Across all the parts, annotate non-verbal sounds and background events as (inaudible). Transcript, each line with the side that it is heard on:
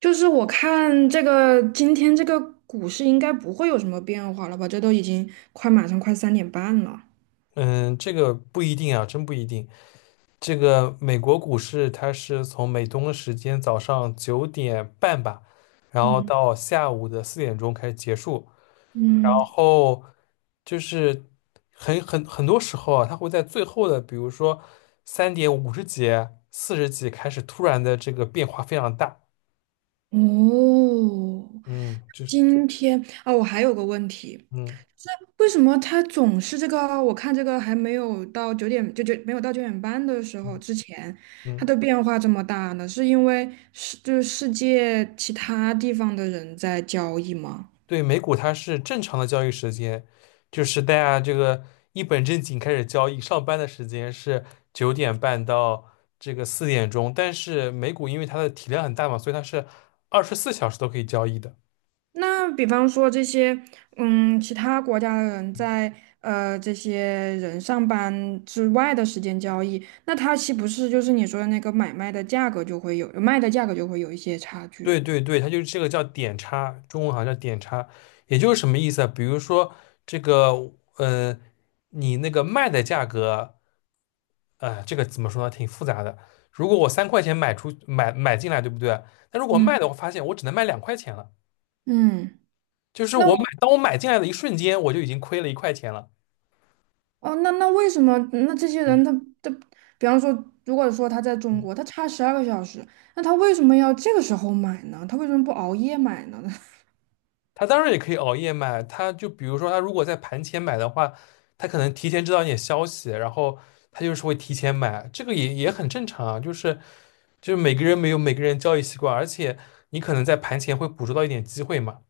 right: 就是我看这个今天这个股市应该不会有什么变化了吧？这都已经马上快3点半了。
left: 嗯，这个不一定啊，真不一定。这个美国股市它是从美东的时间早上九点半吧，然后
right: 嗯
left: 到下午的四点钟开始结束，然
right: 嗯。
left: 后就是很多时候啊，它会在最后的，比如说三点五十几、四十几开始突然的这个变化非常大。
right: 哦，
left: 嗯，就是
right: 今天啊，我还有个问题，
left: 嗯
right: 为什么它总是这个？我看这个还没有到九点，就没有到9点半的时候
left: 嗯
right: 之前，它
left: 嗯。
right: 的变化这么大呢？是因为世就是世界其他地方的人在交易吗？
left: 对，美股它是正常的交易时间，就是大家这个一本正经开始交易，上班的时间是九点半到这个四点钟，但是美股因为它的体量很大嘛，所以它是24小时都可以交易的。
right: 那比方说这些，其他国家的人在这些人上班之外的时间交易，那他岂不是就是你说的那个买卖的价格就会有，卖的价格就会有一些差距？
left: 对对对，它就是这个叫点差，中文好像叫点差，也就是什么意思啊？比如说这个，你那个卖的价格，这个怎么说呢？挺复杂的。如果我3块钱买出买买进来，对不对？那如果
right: 嗯。
left: 卖的，我发现我只能卖2块钱了，
right: 嗯，
left: 就是
right: 那为
left: 当我买进来的一瞬间，我就已经亏了1块钱了。
right: 哦，那为什么那这些
left: 嗯
right: 人他，比方说，如果说他在中
left: 嗯。
right: 国，他差12个小时，那他为什么要这个时候买呢？他为什么不熬夜买呢？(laughs)
left: 他当然也可以熬夜买，他就比如说他如果在盘前买的话，他可能提前知道一点消息，然后他就是会提前买，这个也很正常啊，就是每个人没有每个人交易习惯，而且你可能在盘前会捕捉到一点机会嘛。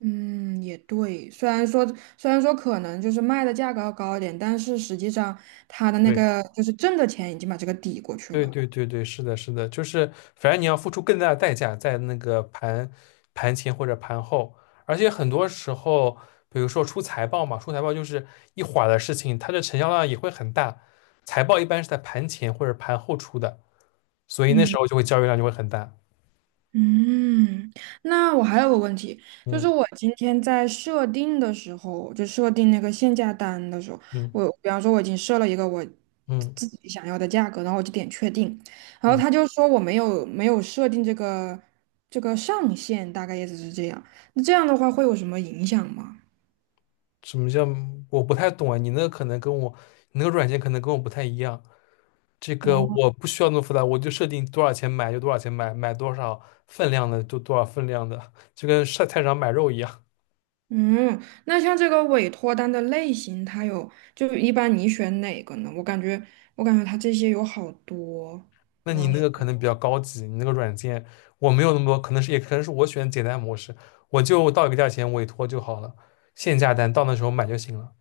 right: 嗯，也对。虽然说可能就是卖的价格要高一点，但是实际上他的那
left: 对。
right: 个就是挣的钱已经把这个抵过去
left: 对
right: 了。
left: 对对对，是的，是的，就是反正你要付出更大的代价在那个盘前或者盘后，而且很多时候，比如说出财报嘛，出财报就是一会儿的事情，它的成交量也会很大。财报一般是在盘前或者盘后出的，所以那时
right: 嗯
left: 候就会交易量就会很大。
right: 嗯，那我还有个问题，就是
left: 嗯
right: 我今天在设定的时候，就设定那个限价单的时候，
left: 嗯
right: 我比方说我已经设了一个我
left: 嗯
right: 自己想要的价格，然后我就点确定，然
left: 嗯，
right: 后他就说我没有设定这个上限，大概意思是这样。那这样的话会有什么影响吗？
left: 什么叫我不太懂啊？你那个软件可能跟我不太一样。这个我
right: 哦。
left: 不需要那么复杂，我就设定多少钱买就多少钱买，买多少分量的就多少分量的，就跟上菜市场买肉一样。
right: 嗯，那像这个委托单的类型，它有，就一般你选哪个呢？我感觉它这些有好多，
left: 那
right: 比
left: 你
right: 方
left: 那
right: 说，
left: 个可能比较高级，你那个软件我没有那么多，可能是也可能是我选简单模式，我就到一个价钱委托就好了，限价单到那时候买就行了。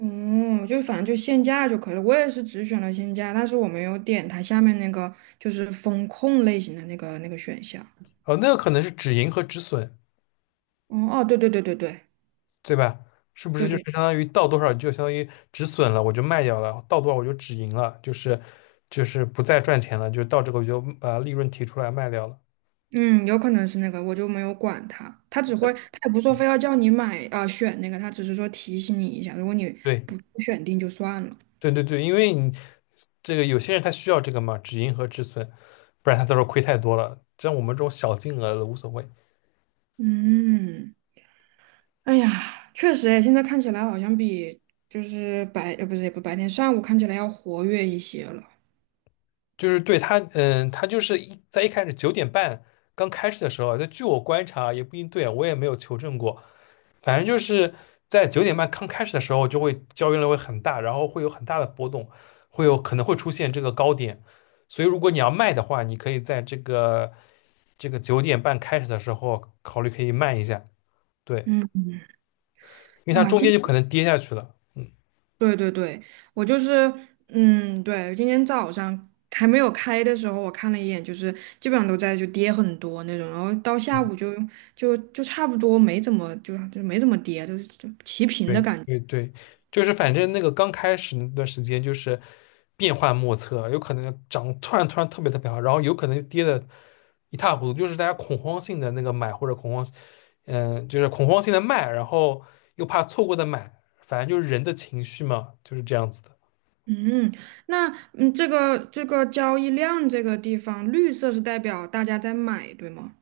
right: 嗯，就反正就限价就可以了。我也是只选了限价，但是我没有点它下面那个就是风控类型的那个选项。
left: 那个可能是止盈和止损，
right: 哦哦，对对对对对
left: 对吧？是不是
right: 对
left: 就是
right: 对。
left: 相当于到多少就相当于止损了，我就卖掉了，到多少我就止盈了，就是不再赚钱了，就到这个我就把利润提出来卖掉了。
right: 嗯，有可能是那个，我就没有管它，它只会，它也不说非要叫你买啊、选那个，它只是说提醒你一下，如果你
left: 对。
right: 不选定就算了。
left: 对对对，因为你这个有些人他需要这个嘛，止盈和止损，不然他到时候亏太多了。像我们这种小金额的无所谓，
right: 嗯。哎呀，确实诶，现在看起来好像比就是白，不是也不白天上午看起来要活跃一些了。
left: 就是对他，他就是一开始九点半刚开始的时候啊，就据我观察啊也不一定对啊我也没有求证过，反正就是在九点半刚开始的时候，就会交易量会很大，然后会有很大的波动，会有可能会出现这个高点，所以如果你要卖的话，你可以在这个九点半开始的时候考虑可以卖一下，对。
right: 嗯，
left: 因为它
right: 哇，
left: 中间就可能跌下去了。嗯，
right: 对对对，我就是，嗯，对，今天早上还没有开的时候，我看了一眼，就是基本上都在就跌很多那种，然后到下午就差不多没怎么没怎么跌，就是就齐平的
left: 对，
right: 感觉。
left: 对对，就是反正那个刚开始那段时间就是变幻莫测，有可能涨突然突然特别特别好，然后有可能就跌的一塌糊涂，就是大家恐慌性的那个买或者恐慌，就是恐慌性的卖，然后又怕错过的买，反正就是人的情绪嘛，就是这样子的。
right: 嗯，那这个交易量这个地方，绿色是代表大家在买，对吗？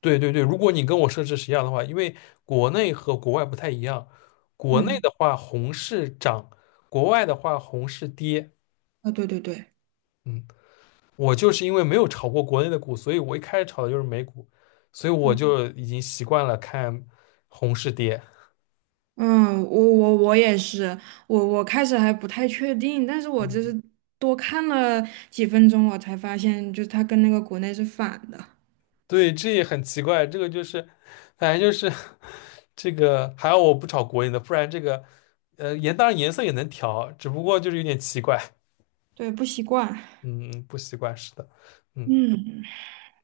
left: 对对对，如果你跟我设置是一样的话，因为国内和国外不太一样，国内
right: 嗯，
left: 的话红是涨，国外的话红是跌。
right: 啊，对对对。
left: 嗯。我就是因为没有炒过国内的股，所以我一开始炒的就是美股，所以我
right: 嗯。
left: 就已经习惯了看红是跌。
right: 嗯，我也是，我开始还不太确定，但是我
left: 嗯，
right: 就是多看了几分钟，我才发现，就是它跟那个国内是反的，
left: 对，这也很奇怪，这个就是，反正就是这个，还好我不炒国内的，不然这个，当然颜色也能调，只不过就是有点奇怪，
right: 对，不习惯。
left: 嗯，不习惯，是的，嗯。
right: 嗯，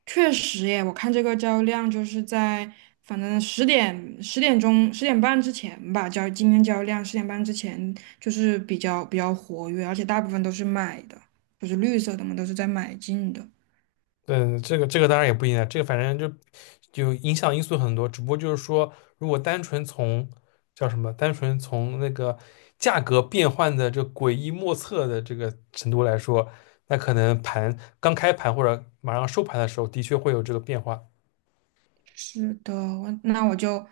right: 确实耶，我看这个交易量就是在反正十点10点钟十点半之前吧，今天交易量十点半之前就是比较活跃，而且大部分都是买的，不是绿色的嘛，都是在买进的。
left: 嗯，这个当然也不一样，这个反正就影响因素很多，只不过就是说，如果单纯从叫什么，单纯从那个价格变换的这诡异莫测的这个程度来说，那可能盘刚开盘或者马上收盘的时候，的确会有这个变化，
right: 是的，我那我就，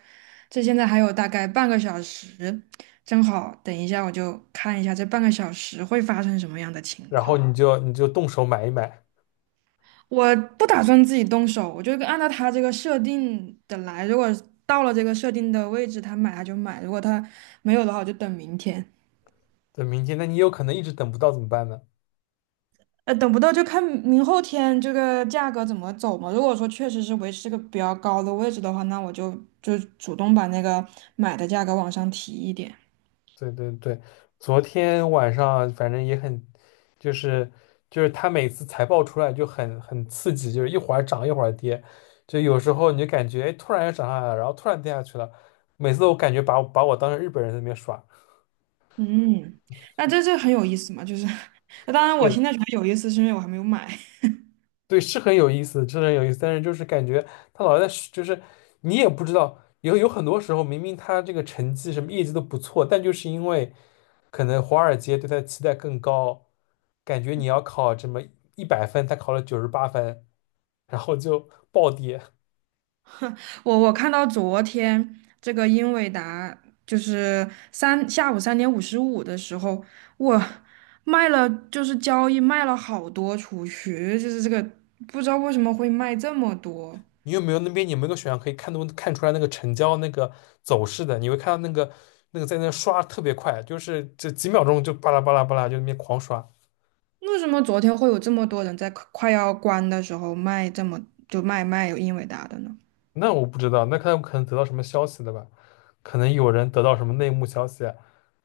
right: 这现在还有大概半个小时，正好等一下我就看一下这半个小时会发生什么样的情
left: 然后
right: 况。
left: 你就动手买一买，
right: 我不打算自己动手，我就按照他这个设定的来。如果到了这个设定的位置，他就买；如果他没有的话，我就等明天。
left: 等明天，那你有可能一直等不到怎么办呢？
right: 等不到就看明后天这个价格怎么走嘛。如果说确实是维持这个比较高的位置的话，那我就主动把那个买的价格往上提一点。
left: 对对对，昨天晚上反正也很，就是就是他每次财报出来就很刺激，就是一会儿涨一会儿跌，就有时候你就感觉哎突然又涨上来了，然后突然跌下去了，每次我感觉把我当成日本人在那边耍，
right: 嗯，那这很有意思嘛，就是，(laughs) 当然我
left: 对
right: 现在觉得有意思，是因为我还没有买。
left: 对，是很有意思，是很有意思，但是就是感觉他老在是就是你也不知道，有很多时候明明他这个成绩什么业绩都不错，但就是因为可能华尔街对他的期待更高。感觉你要考这么100分，他考了98分，然后就暴跌。
right: (laughs) 我看到昨天这个英伟达就是下午3点55的时候，我卖了，就是交易卖了好多出去，就是这个不知道为什么会卖这么多，
left: 你有没有那边有没有个选项可以看都看出来那个成交那个走势的？你会看到那个在那刷特别快，就是这几秒钟就巴拉巴拉巴拉就那边狂刷。
right: 为什么昨天会有这么多人在快要关的时候卖这么就卖有英伟达的呢？
left: 那我不知道，那看可能得到什么消息的吧？可能有人得到什么内幕消息啊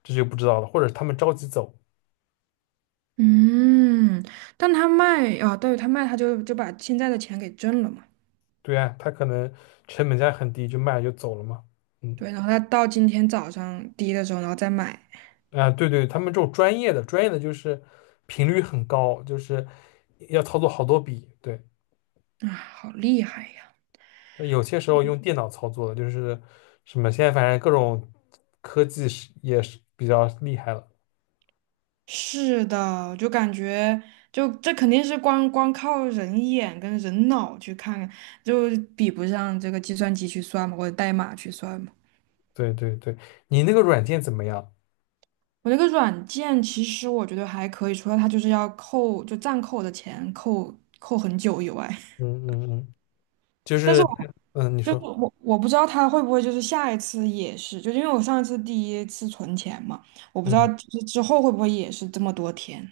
left: 这就不知道了。或者他们着急走，
right: 嗯，但他卖啊，对，他卖，他就把现在的钱给挣了嘛。
left: 对啊，他可能成本价很低就卖了就走了嘛。嗯。
right: 对，然后他到今天早上低的时候，然后再买，
left: 啊，对对，他们这种专业的，专业的就是频率很高，就是要操作好多笔。对，
right: 啊，好厉害呀！
left: 那有些时候用电脑操作的，就是什么现在反正各种科技是也是比较厉害了。
right: 是的，就感觉就这肯定是光光靠人眼跟人脑去看看，就比不上这个计算机去算嘛，或者代码去算嘛。
left: 对对对，你那个软件怎么样？
right: 我那个软件其实我觉得还可以，除了它就是要扣，就暂扣我的钱扣很久以外。(laughs)
left: 嗯嗯嗯，就
right: 但是
left: 是
right: 我。
left: 你
right: 就
left: 说
right: 我不知道他会不会就是下一次也是，就因为我上一次第一次存钱嘛，我不知道
left: 嗯
right: 就是之后会不会也是这么多天，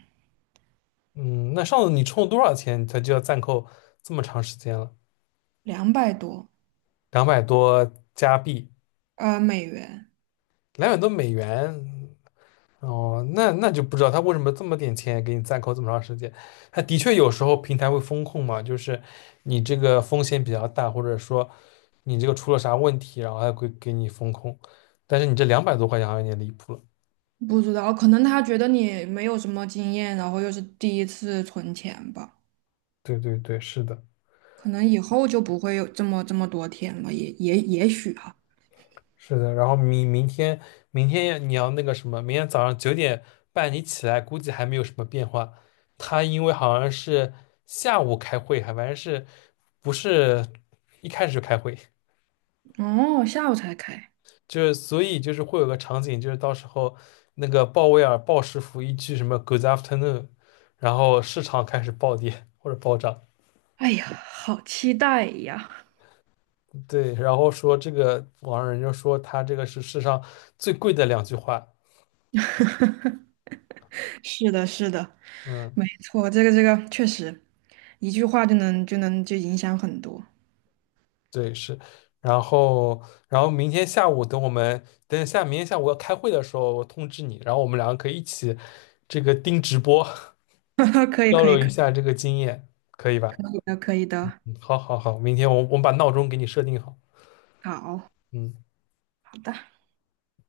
left: 嗯，那上次你充了多少钱，它就要暂扣这么长时间了？
right: 两百多
left: 两百多加币，
right: 美元，
left: 两百多美元，哦，那就不知道他为什么这么点钱给你暂扣这么长时间。他的确有时候平台会风控嘛，就是你这个风险比较大，或者说你这个出了啥问题，然后还会给你风控。但是你这200多块钱好像有点离谱了。
right: 不知道，可能他觉得你没有什么经验，然后又是第一次存钱吧，
left: 对对对，是的，
right: 可能以后就不会有这么多天了，也许哈。
left: 是的。然后明天你要那个什么，明天早上九点半你起来，估计还没有什么变化。他因为好像是下午开会，还反正是不是一开始就开会。
right: 哦，下午才开，
left: 就是所以就是会有个场景，就是到时候那个鲍威尔鲍师傅一句什么 "Good afternoon"，然后市场开始暴跌或者暴涨，
right: 哎呀，好期待呀！
left: 对，然后说这个网上人就说他这个是世上最贵的两句话，
right: (laughs) 是的，是的，
left: 嗯，
right: 没错，这个确实，一句话就能就影响很多。
left: 对是，然后然后明天下午等我们等下明天下午要开会的时候我通知你，然后我们两个可以一起这个盯直播
right: (laughs) 可以，
left: 交
right: 可
left: 流
right: 以，
left: 一
right: 可
left: 下这个经验，可以吧？
right: 以的，可以
left: 嗯，
right: 的，
left: 好好好，明天我们把闹钟给你设定好，
right: 好，
left: 嗯。
right: 好的。